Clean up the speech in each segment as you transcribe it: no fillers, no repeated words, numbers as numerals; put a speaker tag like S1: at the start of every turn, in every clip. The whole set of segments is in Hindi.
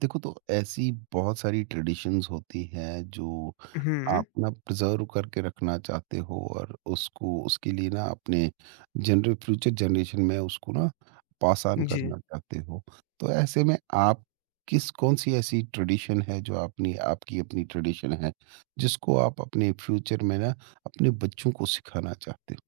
S1: देखो, तो ऐसी बहुत सारी ट्रेडिशंस होती हैं जो आप
S2: हुँ,
S1: ना प्रिजर्व करके रखना चाहते हो और उसको उसके लिए ना अपने जनरे फ्यूचर जनरेशन में उसको ना पास ऑन
S2: जी।
S1: करना चाहते हो। तो ऐसे में आप किस कौन सी ऐसी ट्रेडिशन है जो अपनी आपकी अपनी ट्रेडिशन है, जिसको आप अपने फ्यूचर में ना अपने बच्चों को सिखाना चाहते हो?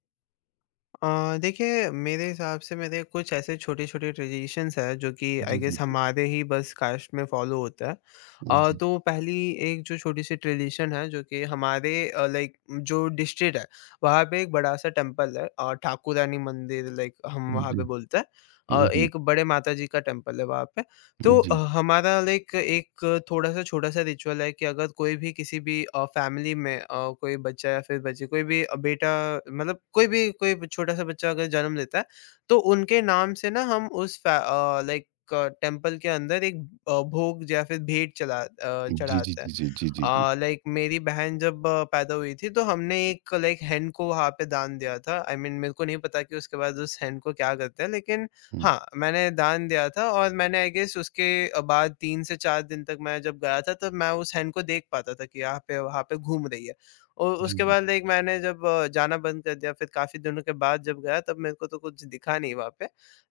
S2: देखिए मेरे हिसाब से मेरे कुछ ऐसे छोटे-छोटे ट्रेडिशंस हैं जो कि
S1: जी
S2: आई
S1: जी
S2: गेस
S1: जी
S2: हमारे ही बस कास्ट में फॉलो होता है।
S1: जी जी।
S2: तो पहली एक जो छोटी-सी ट्रेडिशन है जो कि हमारे लाइक जो डिस्ट्रिक्ट है वहाँ पे एक बड़ा-सा टेंपल है ठाकुरानी मंदिर लाइक हम वहाँ पे
S1: हम्म,
S2: बोलते हैं।
S1: हम्म। जी जी
S2: एक बड़े माताजी का टेंपल है वहाँ पे। तो हमारा लाइक एक थोड़ा-सा छोटा-सा रिचुअल है कि अगर कोई भी किसी भी फ़ैमिली में कोई बच्चा या फिर बच्ची कोई भी बेटा मतलब कोई भी कोई ब छोटा-सा बच्चा अगर जन्म लेता है, तो उनके नाम से ना हम उस लाइक टेम्पल के अंदर एक भोग या फिर भेंट
S1: जी जी
S2: चढ़ाते हैं।
S1: जी जी जी जी।
S2: लाइक मेरी बहन जब पैदा हुई थी, तो हमने एक लाइक हैंड को वहाँ पे दान दिया था। आई I मीन mean, मेरे को नहीं पता कि उसके बाद उस हैंड को क्या करते हैं, लेकिन
S1: हम्म,
S2: हाँ, मैंने दान दिया था और मैंने आई गेस उसके बाद 3 से 4 दिन तक मैं जब गया था तब मैं उस हैन को देख पाता था कि यहाँ पे वहाँ पे घूम रही है। और
S1: जी
S2: उसके
S1: जी
S2: बाद लाइक मैंने जब जाना बंद कर दिया फिर काफ़ी दिनों के बाद जब गया तब मेरे को तो कुछ दिखा नहीं वहाँ पे।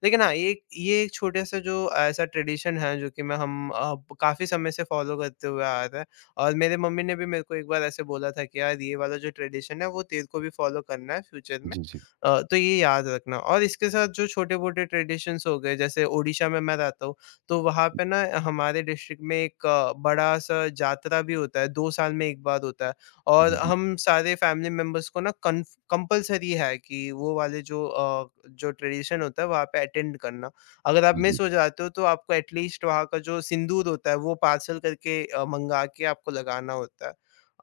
S2: लेकिन हाँ, ये एक छोटे-सा जो ऐसा ट्रेडिशन है जो कि मैं हम अ, काफ़ी समय से फ़ॉलो करते हुए आ रहे हैं और मेरे मम्मी ने भी मेरे को एक बार ऐसे बोला था कि यार ये वाला जो ट्रेडिशन है वो तेरे को भी फ़ॉलो करना है फ्यूचर में।
S1: जी जी
S2: तो ये याद रखना और इसके साथ जो छोटे-मोटे ट्रेडिशंस हो गए जैसे ओडिशा में मैं रहता हूँ, तो वहाँ पे ना हमारे डिस्ट्रिक्ट में एक बड़ा-सा जातरा भी होता है, 2 साल में 1 बार होता है और
S1: जी।
S2: हम सारे फैमिली मेंबर्स को ना कन्फ कंपल्सरी है कि वो वाले जो ट्रेडिशन होता है वहाँ पे अटेंड करना। अगर आप
S1: जी, जी।
S2: मिस हो जाते हो तो आपको एटलीस्ट वहाँ का जो सिंदूर होता है वो पार्सल करके मँगा के आपको लगाना होता है।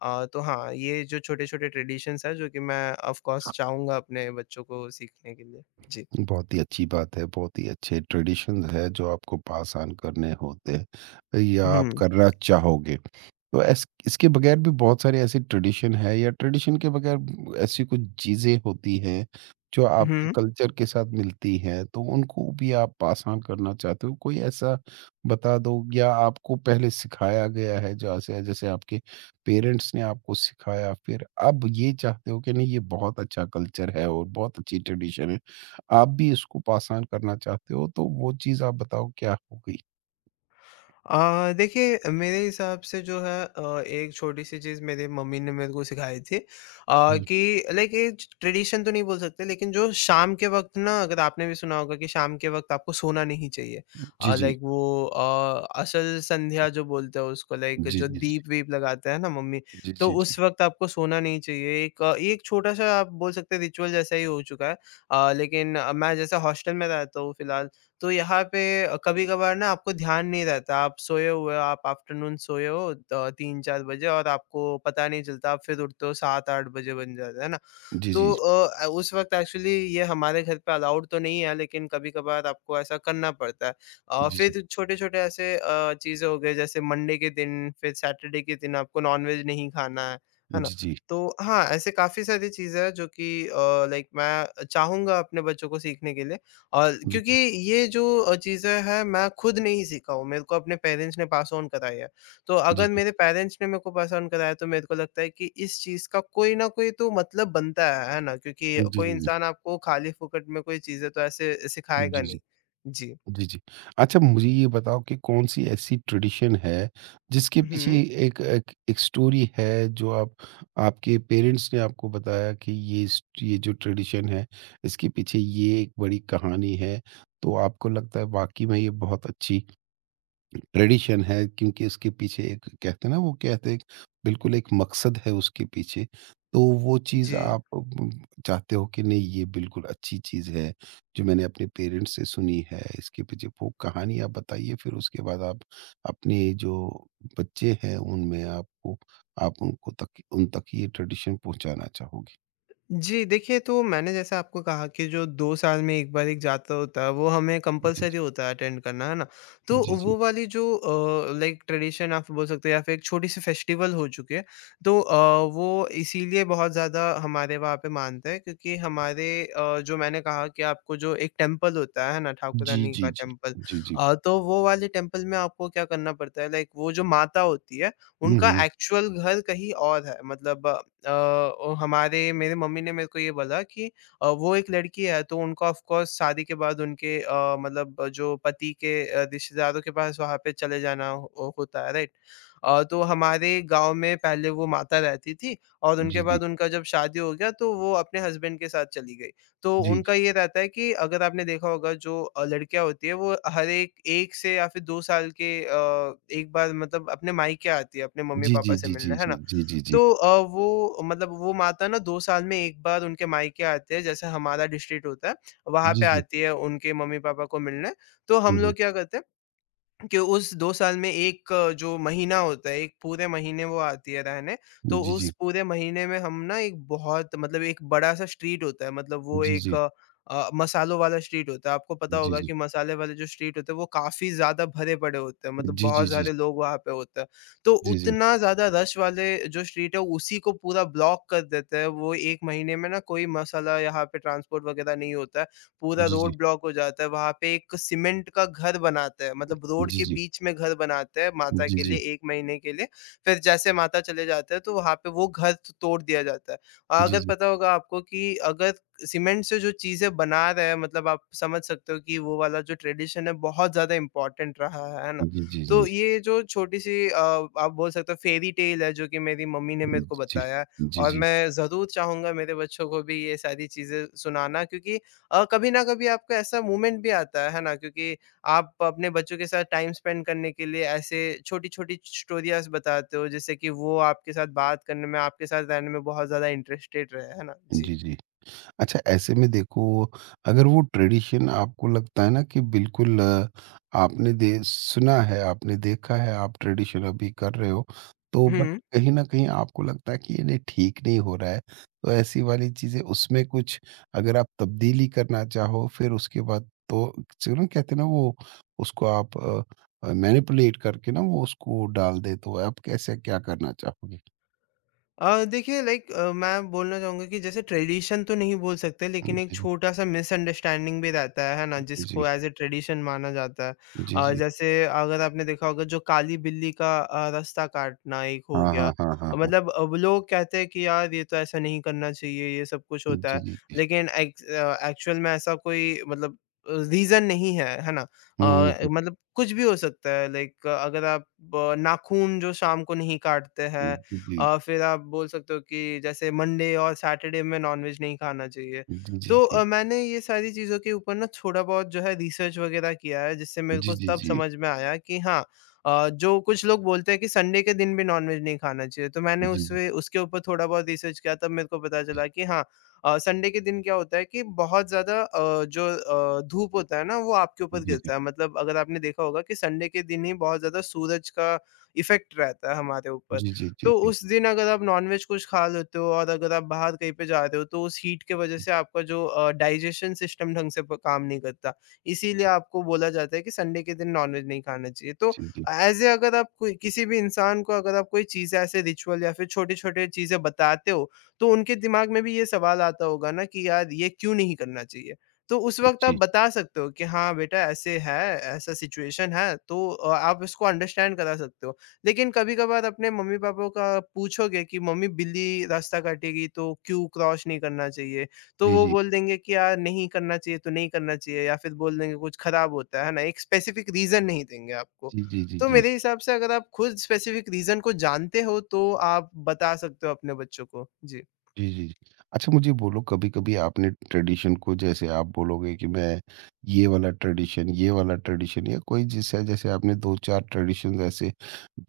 S2: तो हाँ, ये जो छोटे-छोटे ट्रेडिशंस हैं जो कि मैं ऑफ कोर्स चाहूँगा अपने बच्चों को सीखने के लिए। जी।
S1: बहुत ही अच्छी बात है, बहुत ही अच्छे ट्रेडिशंस है जो आपको पास ऑन करने होते हैं या आप
S2: हुँ,
S1: करना चाहोगे। तो ऐस इसके बगैर भी बहुत सारे ऐसे ट्रेडिशन है या ट्रेडिशन के बगैर ऐसी कुछ चीज़ें होती हैं, जो आपके
S2: हुँ।
S1: कल्चर के साथ मिलती हैं, तो उनको भी आप पास ऑन करना चाहते हो? कोई ऐसा बता दो। या आपको पहले सिखाया गया है जैसे जैसे आपके पेरेंट्स ने आपको सिखाया, फिर अब ये चाहते हो कि नहीं ये बहुत अच्छा कल्चर है और बहुत अच्छी ट्रेडिशन है, आप भी इसको पास ऑन करना चाहते हो, तो वो चीज़ आप बताओ क्या हो गई?
S2: देखिए मेरे हिसाब से जो है एक छोटी-सी चीज़ मेरी मम्मी ने मेरे को सिखाई थी
S1: जी।
S2: कि लाइक ये ट्रेडिशन तो नहीं बोल सकते लेकिन जो शाम के वक़्त ना अगर आपने भी सुना होगा कि शाम के वक़्त आपको सोना नहीं चाहिए।
S1: जी, जी।
S2: लाइक वो असल संध्या जो बोलते हैं उसको लाइक
S1: जी,
S2: जो
S1: जी, जी।
S2: दीप-वीप लगाते हैं ना मम्मी,
S1: जी,
S2: तो
S1: जी, जी।
S2: उस वक़्त आपको सोना नहीं चाहिए। ये एक छोटा-सा आप बोल सकते हैं रिचुअल जैसा ही हो चुका है। लेकिन मैं जैसे हॉस्टल में रहता हूँ फिलहाल तो यहाँ पे कभी-कभार ना आपको ध्यान नहीं रहता, आप सोए हुए हो, आप आफ्टरनून सोए हो 3-4 बजे और आपको पता नहीं चलता, आप फिर उठते हो 7-8 बजे बन जाता है ना?
S1: जी,
S2: तो
S1: जी।
S2: उस वक़्त एक्चुअली ये हमारे घर पे अलाउड तो नहीं है लेकिन कभी-कभार आपको ऐसा करना पड़ता है।
S1: जी, जी।
S2: फिर छोटे-छोटे ऐसे चीज़ें हो गई जैसे मंडे के दिन फिर सैटरडे के दिन आपको नॉनवेज नहीं खाना है ना?
S1: जी, जी।
S2: तो हाँ, ऐसे काफ़ी सारी चीज़ें हैं जो कि लाइक मैं चाहूँगा अपने बच्चों को सीखने के लिए और
S1: जी,
S2: क्योंकि
S1: जी।
S2: ये जो चीज़ें हैं मैं खुद नहीं सीखा हूँ, मेरे को अपने पेरेंट्स ने पास ऑन कराई है। तो
S1: जी,
S2: अगर
S1: जी।
S2: मेरे पेरेंट्स ने मेरे को पसंद कराया तो मेरे को लगता है कि इस चीज़ का कोई न कोई तो मतलब बनता है ना? क्योंकि
S1: जी, जी,
S2: कोई
S1: जी।
S2: इंसान आपको खाली-फुकट में कोई चीज़ें तो ऐसे
S1: जी,
S2: सिखाएगा
S1: जी।
S2: नहीं। जी।
S1: जी, जी। अच्छा, मुझे ये बताओ कि कौन-सी ऐसी ट्रेडिशन है, जिसके पीछे
S2: हुँ,
S1: एक एक एक स्टोरी है, जो आप आपके पेरेंट्स ने आपको बताया कि ये जो ट्रेडिशन है, इसके पीछे ये एक बड़ी कहानी है, तो आपको लगता है वाक़ई में ये बहुत अच्छी ट्रेडिशन है क्योंकि इसके पीछे एक कहते हैं ना, वो कहते हैं बिल्कुल एक मकसद है उसके पीछे। तो वो चीज़
S2: जी।
S1: आप चाहते हो कि नहीं ये बिल्कुल अच्छी चीज़ है, जो मैंने अपने पेरेंट्स से सुनी है, इसके पीछे वो कहानी आप बताइए। फिर उसके बाद आप अपने जो बच्चे हैं उनमें आपको, आप उनको तक उन तक ये ट्रेडिशन पहुंचाना चाहोगे?
S2: जी, देखिए तो मैंने जैसे आपको कहा कि जो 2 साल में 1 बार एक जाता होता है, वो हमें
S1: जी
S2: कंपल्सरी होता है अटेंड करना, है ना?
S1: जी
S2: तो
S1: जी
S2: वो वाली जो लाइक ट्रेडिशन आप बोल सकते हो या फिर एक छोटी-सी फेस्टिवल हो चुकी है। तो वो इसीलिए बहुत ज़्यादा हमारे वहाँ पे मानते हैं क्योंकि हमारे जो मैंने कहा कि आपको जो एक टेम्पल होता है ना? ठाकुर
S1: जी
S2: रानी
S1: जी
S2: का
S1: जी जी
S2: टेम्पल।
S1: जी जी।
S2: तो वो वाले टेम्पल में आपको क्या करना पड़ता है लाइक वो जो माता होती है, उनका
S1: हम्म।
S2: एक्चुअल घर कहीं और है। मतलब अ, ओ हमारे मेरे मम्मी ने मेरे को ये बोला कि वो एक लड़की है तो उनको ऑफ कोर्स शादी के बाद उनके मतलब जो पति के रिश्तेदारों के पास वहाँ पे चले जाना हो, होता है राइट तो हमारे गांव में पहले वो माता रहती थी और
S1: जी
S2: उनके
S1: जी
S2: बाद उनका जब शादी हो गया तो वो अपने हस्बैंड के साथ चली गई तो
S1: जी
S2: उनका ये रहता है कि अगर आपने देखा होगा जो लड़कियां होती है वो हर एक एक से या फिर दो साल के एक बार मतलब अपने मायके आती है अपने मम्मी
S1: जी जी
S2: पापा से
S1: जी जी
S2: मिलने है
S1: जी
S2: ना
S1: जी जी जी जी
S2: तो वो मतलब वो माता ना 2 साल में 1 बार उनके मायके आते हैं, जैसे हमारा डिस्ट्रिक्ट होता है, वहाँ
S1: जी
S2: पे
S1: जी।
S2: आती है उनके मम्मी-पापा को मिलने। तो
S1: हम्म,
S2: हम
S1: हम्म।
S2: लोग क्या करते हैं कि उस 2 साल में एक जो महीना होता है, एक पूरे महीने वो आती है रहने, तो
S1: जी,
S2: उस
S1: जी।
S2: पूरे महीने में हम ना एक बहुत मतलब एक बड़ा-सा स्ट्रीट होता है, मतलब वो
S1: जी,
S2: एक
S1: जी।
S2: मसालों वाला स्ट्रीट होता है। आपको पता
S1: जी,
S2: होगा
S1: जी।
S2: कि मसाले वाले जो स्ट्रीट होते हैं, वो काफ़ी ज़्यादा भरे पड़े होते हैं, मतलब
S1: जी, जी,
S2: बहुत
S1: जी।
S2: सारे लोग वहाँ पे होते हैं। तो
S1: जी, जी।
S2: उतना ज़्यादा रश वाले जो स्ट्रीट है, उसी को पूरा ब्लॉक कर देते हैं। वो 1 महीने में ना कोई मसाला यहाँ पे ट्रांसपोर्ट वगैरह नहीं होता है। पूरा
S1: जी, जी।
S2: रोड ब्लॉक हो जाता है, वहाँ पे एक सीमेंट का घर बनाते हैं, मतलब रोड के बीच में घर बनाते हैं माता
S1: जी,
S2: के लिए
S1: जी।
S2: 1 महीने के लिए, फिर जैसे माता चले जाते हैं तो वहाँ पे वो घर त तोड़ दिया जाता है।
S1: जी,
S2: अगर
S1: जी।
S2: पता होगा आपको कि अगर सीमेंट से जो चीज़ें बना रहे हैं मतलब आप समझ सकते हो कि वो वाला जो ट्रेडिशन है बहुत ज़्यादा इम्पोर्टेंट रहा है ना?
S1: जी, जी। जी, जी,
S2: तो
S1: जी।
S2: ये जो छोटी-सी आप बोल सकते हो फेयरी टेल है जो कि मेरी मम्मी ने मेरे को बताया है।
S1: जी, जी।
S2: और
S1: जी, जी।
S2: मैं ज़रूर चाहूँगा मेरे बच्चों को भी ये सारी चीज़ें सुनाना क्योंकि कभी ना कभी आपका ऐसा मोमेंट भी आता है ना? क्योंकि आप अपने बच्चों के साथ टाइम स्पेंड करने के लिए ऐसे छोटी-छोटी स्टोरीज़ बताते हो, जिससे कि वो आपके साथ बात करने में, आपके साथ रहने में बहुत ज़्यादा इंटरेस्टेड रहे, है ना?
S1: जी,
S2: जी।
S1: जी। जी जी। अच्छा, ऐसे में देखो, अगर वो ट्रेडिशन आपको लगता है ना कि बिल्कुल आपने दे सुना है, आपने देखा है, आप ट्रेडिशन अभी कर रहे हो, तो बट
S2: हुँ।
S1: कहीं ना कहीं आपको लगता है कि ये नहीं ठीक नहीं हो रहा है, तो ऐसी वाली चीजें उसमें कुछ अगर आप तब्दीली करना चाहो, फिर उसके बाद तो चलो कहते हैं ना वो, उसको आप मैनिपुलेट करके ना वो उसको डाल दे, तो आप कैसे क्या करना चाहोगे?
S2: देखिए लाइक मैं बोलना चाहूँगा कि जैसे ट्रेडिशन तो नहीं बोल सकते लेकिन एक
S1: जी
S2: छोटा-सा मिसअंडरस्टैंडिंग भी रहता है ना?
S1: जी जी
S2: जिसको एज़ अ ट्रेडिशन माना जाता है।
S1: जी जी।
S2: जैसे अगर आपने देखा होगा जो काली बिल्ली का रास्ता काटना एक हो
S1: हाँ
S2: गया।
S1: हाँ हाँ हाँ हाँ।
S2: मतलब वो लोग कहते हैं कि यार ये तो ऐसा नहीं करना चाहिए, ये सब कुछ होता
S1: जी
S2: है।
S1: जी जी।
S2: लेकिन एक्चुअल में ऐसा कोई मतलब रीज़न नहीं है, है ना?
S1: हुँ, हुँ, हुँ,
S2: मतलब कुछ भी हो सकता है लाइक अगर आप नाखून जो शाम को नहीं काटते
S1: हुँ।
S2: हैं
S1: जी, जी।
S2: फिर आप बोल सकते हो कि जैसे मंडे और सैटरडे में नॉनवेज नहीं खाना चाहिए।
S1: जी, जी,
S2: तो
S1: जी।
S2: मैंने ये सारी चीज़ों के ऊपर ना थोड़ा-बहुत जो है रिसर्च वग़ैरह किया है, जिससे मेरे
S1: जी,
S2: को
S1: जी,
S2: तब
S1: जी।
S2: समझ में आया कि हाँ जो कुछ लोग बोलते हैं कि संडे के दिन भी नॉनवेज नहीं खाना चाहिए, तो मैंने
S1: जी, जी,
S2: उसमें उसके ऊपर थोड़ा-बहुत रिसर्च किया, तब मेरे को पता
S1: जी।
S2: चला कि हाँ संडे के दिन क्या होता है कि बहुत ज़्यादा जो धूप होता है ना, वो आपके ऊपर
S1: जी, जी।
S2: गिरता है। मतलब अगर आपने देखा होगा कि संडे के दिन ही बहुत ज़्यादा सूरज का इफ़ेक्ट रहता है हमारे ऊपर।
S1: जी, जी, जी,
S2: तो
S1: जी।
S2: उस दिन अगर आप नॉनवेज कुछ खा लेते हो और अगर आप बाहर कहीं पे जा रहे हो तो उस हीट के वजह से आपका जो डाइजेशन सिस्टम ढंग से काम नहीं करता इसीलिए आपको बोला जाता है कि संडे के दिन नॉनवेज नहीं खाना चाहिए तो
S1: जी, जी, जी।
S2: एज ए अगर आप कोई किसी भी इंसान को अगर आप कोई चीज़ ऐसे रिचुअल या फिर छोटे छोटे चीज़ें बताते हो तो उनके दिमाग में भी ये सवाल आता होगा ना कि यार ये क्यों नहीं करना चाहिए तो उस वक्त आप
S1: जी।
S2: बता सकते हो कि हाँ बेटा ऐसे है ऐसा सिचुएशन है तो आप इसको अंडरस्टैंड करा सकते हो लेकिन कभी-कभार अपने मम्मी-पापा का पूछोगे कि मम्मी बिल्ली रास्ता काटेगी तो क्यों क्रॉस नहीं करना चाहिए? तो
S1: जी,
S2: वो
S1: जी।
S2: बोल देंगे कि यार नहीं करना चाहिए तो नहीं करना चाहिए या फिर बोल देंगे कुछ खराब होता है ना? एक स्पेसिफिक रीज़न नहीं देंगे आपको।
S1: जी, जी, जी,
S2: तो
S1: जी।
S2: मेरे हिसाब से अगर आप खुद स्पेसिफिक रीज़न को जानते हो तो आप बता सकते हो अपने बच्चों को। जी।
S1: जी, जी, जी। अच्छा, मुझे बोलो, कभी-कभी आपने ट्रेडिशन को जैसे आप बोलोगे कि मैं ये वाला ट्रेडिशन, ये वाला ट्रेडिशन, या कोई जैसे जैसे आपने 2-4 ट्रेडिशंस ऐसे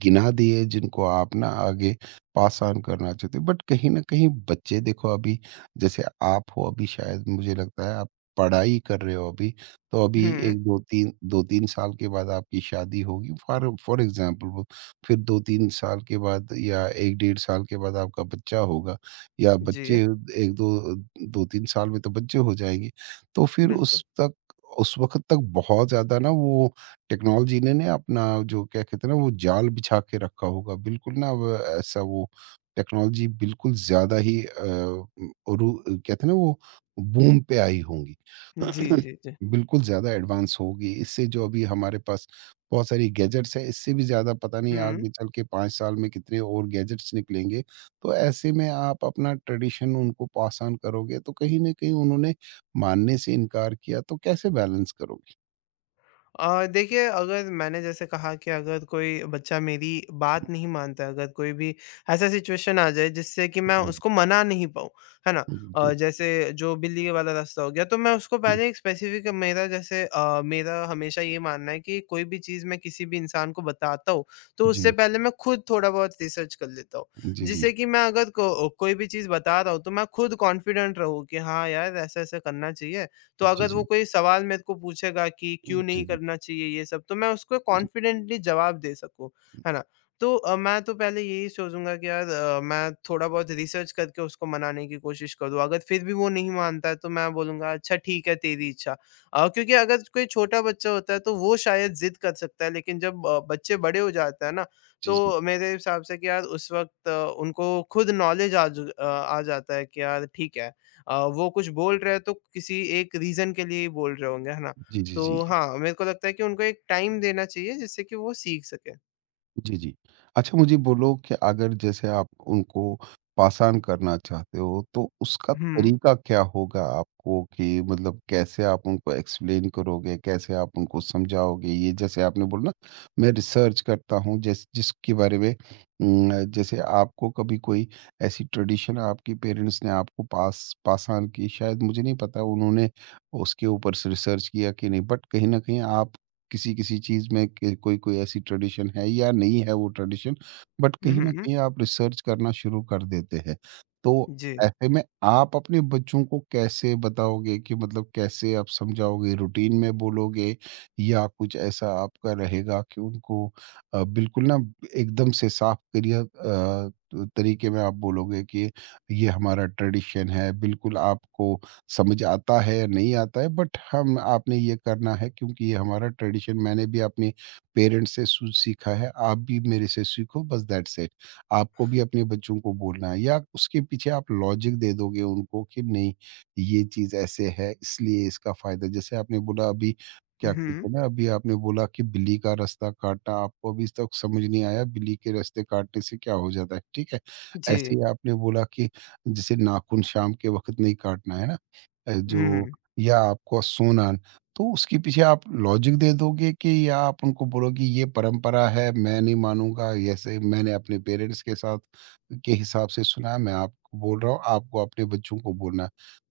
S1: गिना दिए जिनको आप ना आगे पास ऑन करना चाहते हो। बट कहीं न कहीं बच्चे, देखो अभी जैसे आप हो, अभी शायद मुझे लगता है आप पढ़ाई कर रहे हो अभी, तो अभी
S2: हुँ,
S1: 1-2-3 2-3 साल के बाद आपकी शादी होगी, फॉर फॉर एग्ज़ाम्पल। वो फिर 2-3 साल के बाद या 1 डेढ़ साल के बाद आपका बच्चा होगा। या
S2: जी,
S1: बच्चे, 1-2 2-3 साल में तो बच्चे हो जाएँगे। तो फिर
S2: बिल्कुल।
S1: उस वक़्त तक बहुत ज़्यादा ना वो टेक्नोलॉजी ने ना अपना, जो क्या कहते हैं ना, वो जाल बिछा के रखा होगा। बिल्कुल ना व ऐसा वो टेक्नोलॉजी बिल्कुल ज़्यादा ही अ, रु कहते हैं ना, वो बूम पे आई होंगी।
S2: जी, जी, जी।
S1: बिल्कुल ज़्यादा एडवांस होगी। इससे जो अभी हमारे पास बहुत सारी गैजेट्स हैं, इससे भी ज़्यादा पता नहीं
S2: हुँ।
S1: आगे चल के 5 साल में कितने और गैजेट्स निकलेंगे। तो ऐसे में आप अपना ट्रेडिशन उनको पास ऑन करोगे, तो कहीं ना कहीं उन्होंने मानने से इनकार किया तो कैसे बैलेंस करोगे?
S2: देखिए अगर मैंने जैसे कहा कि अगर कोई बच्चा मेरी बात नहीं मानता है, अगर कोई भी ऐसा सिचुएशन आ जाए जिससे कि मैं
S1: हम्म,
S2: उसको मना नहीं पाऊँ, है ना?
S1: जी
S2: जैसे जो बिल्ली के वाला रास्ता हो गया तो मैं उसको
S1: जी
S2: पहले एक स्पेसिफिक मेरा जैसे मेरा हमेशा ये मानना है कि कोई भी चीज़ मैं किसी भी इंसान को बताता हूँ, तो उससे
S1: जी
S2: पहले मैं खुद थोड़ा बहुत रिसर्च कर लेता हूँ।
S1: जी जी
S2: जिससे कि मैं अगर को कोई भी चीज़ बता रहा हूँ तो मैं खुद कॉन्फिडेंट रहूँ कि हाँ यार ऐसा-ऐसा करना चाहिए। तो
S1: जी
S2: अगर वो
S1: जी
S2: कोई सवाल मेरे को पूछेगा कि
S1: जी
S2: क्यों
S1: जी
S2: नहीं
S1: जी
S2: करना चाहिए ये सब तो मैं उसको
S1: जी
S2: कॉन्फिडेंटली जवाब दे सकूँ, है ना? तो मैं तो पहले यही सोचूँगा कि यार मैं थोड़ा बहुत रिसर्च करके उसको मनाने की कोशिश करूँ। अगर फिर भी वो नहीं मानता है तो मैं बोलूँगा अच्छा ठीक है तेरी इच्छा। क्योंकि अगर कोई छोटा बच्चा होता है तो वो शायद ज़िद कर सकता है लेकिन जब बच्चे बड़े हो जाते हैं ना
S1: जी जी
S2: तो मेरे हिसाब से कि यार उस वक़्त उनको खुद नॉलेज आ जाता है कि यार ठीक है वो कुछ बोल रहे हैं तो किसी एक रीज़न के लिए ही बोल रहे होंगे, है ना?
S1: जी जी जी
S2: तो
S1: जी।
S2: हाँ, मेरे को लगता है कि उनको एक टाइम देना चाहिए जिससे कि वो सीख सकें।
S1: जी, जी। अच्छा, मुझे बोलो कि अगर जैसे आप उनको पास-ऑन करना चाहते हो, तो उसका
S2: हुँ,
S1: तरीका क्या होगा आपको? कि मतलब कैसे आप उनको एक्सप्लेन करोगे? कैसे आप उनको समझाओगे? ये जैसे आपने बोला ना, मैं रिसर्च करता हूँ जिसके बारे में जैसे आपको कभी कोई ऐसी ट्रेडिशन आपके पेरेंट्स ने आपको पास-ऑन की, शायद मुझे नहीं पता उन्होंने उसके ऊपर से रिसर्च किया कि नहीं, बट कहीं न कहीं आप किसी-किसी चीज़ में के कोई कोई ऐसी ट्रेडिशन है या नहीं है वो ट्रेडिशन, बट
S2: हुँ,
S1: कहीं
S2: हुँ,
S1: न
S2: हुँ।
S1: कहीं आप रिसर्च करना शुरू कर देते हैं। तो
S2: जी।
S1: ऐसे में आप अपने बच्चों को कैसे बताओगे कि मतलब कैसे आप समझाओगे? रूटीन में बोलोगे या कुछ ऐसा आपका रहेगा कि उनको बिल्कुल ना एकदम से साफ क्लियर तरीके में आप बोलोगे कि ये हमारा ट्रेडिशन है, बिल्कुल आपको समझ आता है या नहीं आता है, बट हम आपने ये करना है क्योंकि ये हमारा ट्रेडिशन, मैंने भी अपने पेरेंट्स से सीखा है, आप भी मेरे से सीखो, बस दैट्स इट। आपको भी अपने बच्चों को बोलना है। या उसके पीछे आप लॉजिक दे दोगे उनको कि नहीं ये चीज़ ऐसे है इसलिए इसका फ़ायदा, जैसे आपने बोला अभी, क्या
S2: हुँ,
S1: कहते हैं ना, अभी आपने बोला कि बिल्ली का रास्ता काटना आपको अभी तक समझ नहीं आया बिल्ली के रास्ते काटने से क्या हो जाता है, ठीक है। ऐसे
S2: जी।
S1: ही आपने बोला कि जैसे नाखून शाम के वक्त नहीं काटना है ना, अ, जो
S2: हुँ।
S1: या आपको सोना, तो उसके पीछे आप लॉजिक दे दोगे, कि या आप उनको बोलोगे ये परंपरा है, मैं नहीं मानूंगा, ऐसे मैंने अपने पेरेंट्स के साथ के हिसाब से सुना है, मैं आपको बोल रहा हूँ, आपको अपने बच्चों को बोलना है।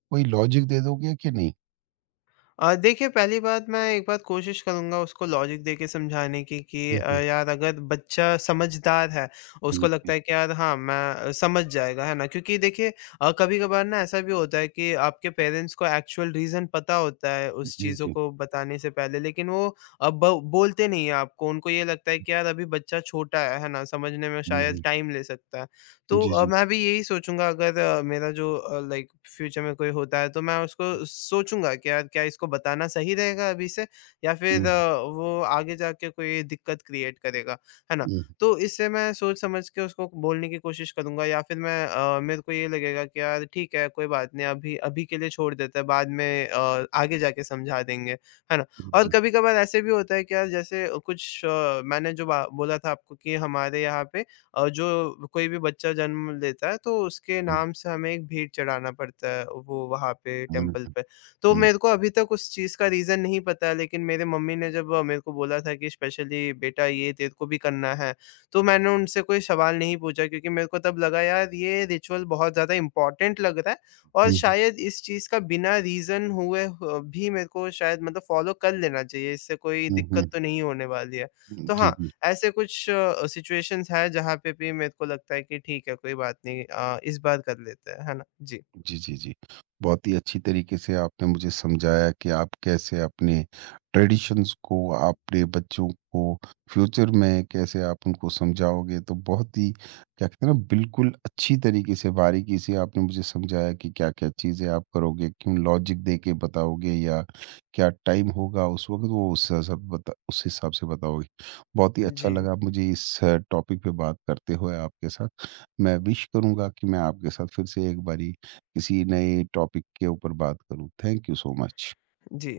S1: कोई लॉजिक दे दोगे कि नहीं?
S2: देखिए पहली बात मैं एक बार कोशिश करूँगा उसको लॉजिक देके समझाने की कि
S1: हुँ, हुँ,
S2: यार अगर बच्चा समझदार है,
S1: हुँ,
S2: उसको
S1: जी,
S2: लगता है कि यार हाँ, मैं समझ जाएगा, है ना? क्योंकि देखिए कभी-कभार ना ऐसा भी होता है कि आपके पेरेंट्स को एक्चुअल रीज़न पता होता है उस
S1: जी,
S2: चीज़ों
S1: जी।
S2: को बताने से पहले लेकिन वो अ, ब बोलते नहीं हैं आपको। उनको ये लगता है कि यार अभी बच्चा छोटा है ना? समझने में
S1: हुँ,
S2: शायद
S1: हुँ।
S2: टाइम ले सकता है। तो
S1: जी, जी।
S2: मैं भी यही सोचूँगा अगर मेरा जो लाइक फ्यूचर में कोई होता है तो मैं उसको
S1: हुँ,
S2: सोचूँगा कि यार क्या इसको बताना सही रहेगा अभी से या
S1: हुँ,
S2: फिर वो आगे जाके कोई दिक्कत क्रिएट करेगा, है ना? तो इससे मैं सोच समझ के उसको बोलने की कोशिश करूँगा या फिर मैं मेरे को ये लगेगा कि यार ठीक है कोई बात नहीं अभी अभी के लिए छोड़ देते हैं बाद में आगे जाके समझा देंगे, है ना?
S1: हुँ,
S2: और
S1: जी,
S2: कभी-कभार ऐसे भी होता है कि यार जैसे कुछ मैंने जो बा बोला था आपको कि हमारे यहाँ पे जो कोई भी बच्चा जन्म लेता है तो उसके
S1: हुँ,
S2: नाम से हमें एक भेंट चढ़ाना पड़ता है वो वहाँ पे
S1: हुँ,
S2: टेम्पल
S1: हुँ,
S2: पे। तो
S1: हुँ,
S2: मेरे को अभी तक उस चीज़ का रीज़न नहीं पता है लेकिन मेरे मम्मी ने जब मेरे को बोला था कि स्पेशली बेटा ये तेरे को भी करना है, तो मैंने उनसे कोई सवाल नहीं पूछा क्योंकि मेरे को तब लगा यार ये रिचुअल बहुत ज़्यादा इम्पोर्टेंट लग रहा है और
S1: हुँ,
S2: शायद इस चीज़ का बिना रीज़न हुए ह भी मेरे को शायद मतलब फ़ॉलो कर लेना चाहिए, इससे कोई
S1: हुँ, हुँ,
S2: दिक्कत तो नहीं होने वाली है। तो
S1: जी,
S2: हाँ,
S1: जी।
S2: ऐसे कुछ सिचुएशंस हैं जहाँ पे भी मेरे को लगता है कि ठीक है कोई बात नहीं इस बार कर लेते हैं, है ना? जी।
S1: जी, जी, जी। बहुत ही अच्छी तरीके से आपने मुझे समझाया कि आप कैसे अपने ट्रेडिशंस को अपने बच्चों को फ्यूचर में कैसे आप उनको समझाओगे। तो बहुत ही क्या कहते हैं ना, बिल्कुल अच्छी तरीके से बारीकी से आपने मुझे समझाया कि क्या-क्या चीज़ें आप करोगे, क्यों लॉजिक दे के बताओगे, या क्या टाइम होगा उस वक़्त, वो उस हिसाब से बताओगे। बहुत ही अच्छा
S2: जी,
S1: लगा मुझे इस टॉपिक पे बात करते हुए आपके साथ। मैं विश करूँगा कि मैं आपके साथ फिर से एक बारी किसी नए टॉपिक के ऊपर बात करूँ। Thank you so much.
S2: Ji.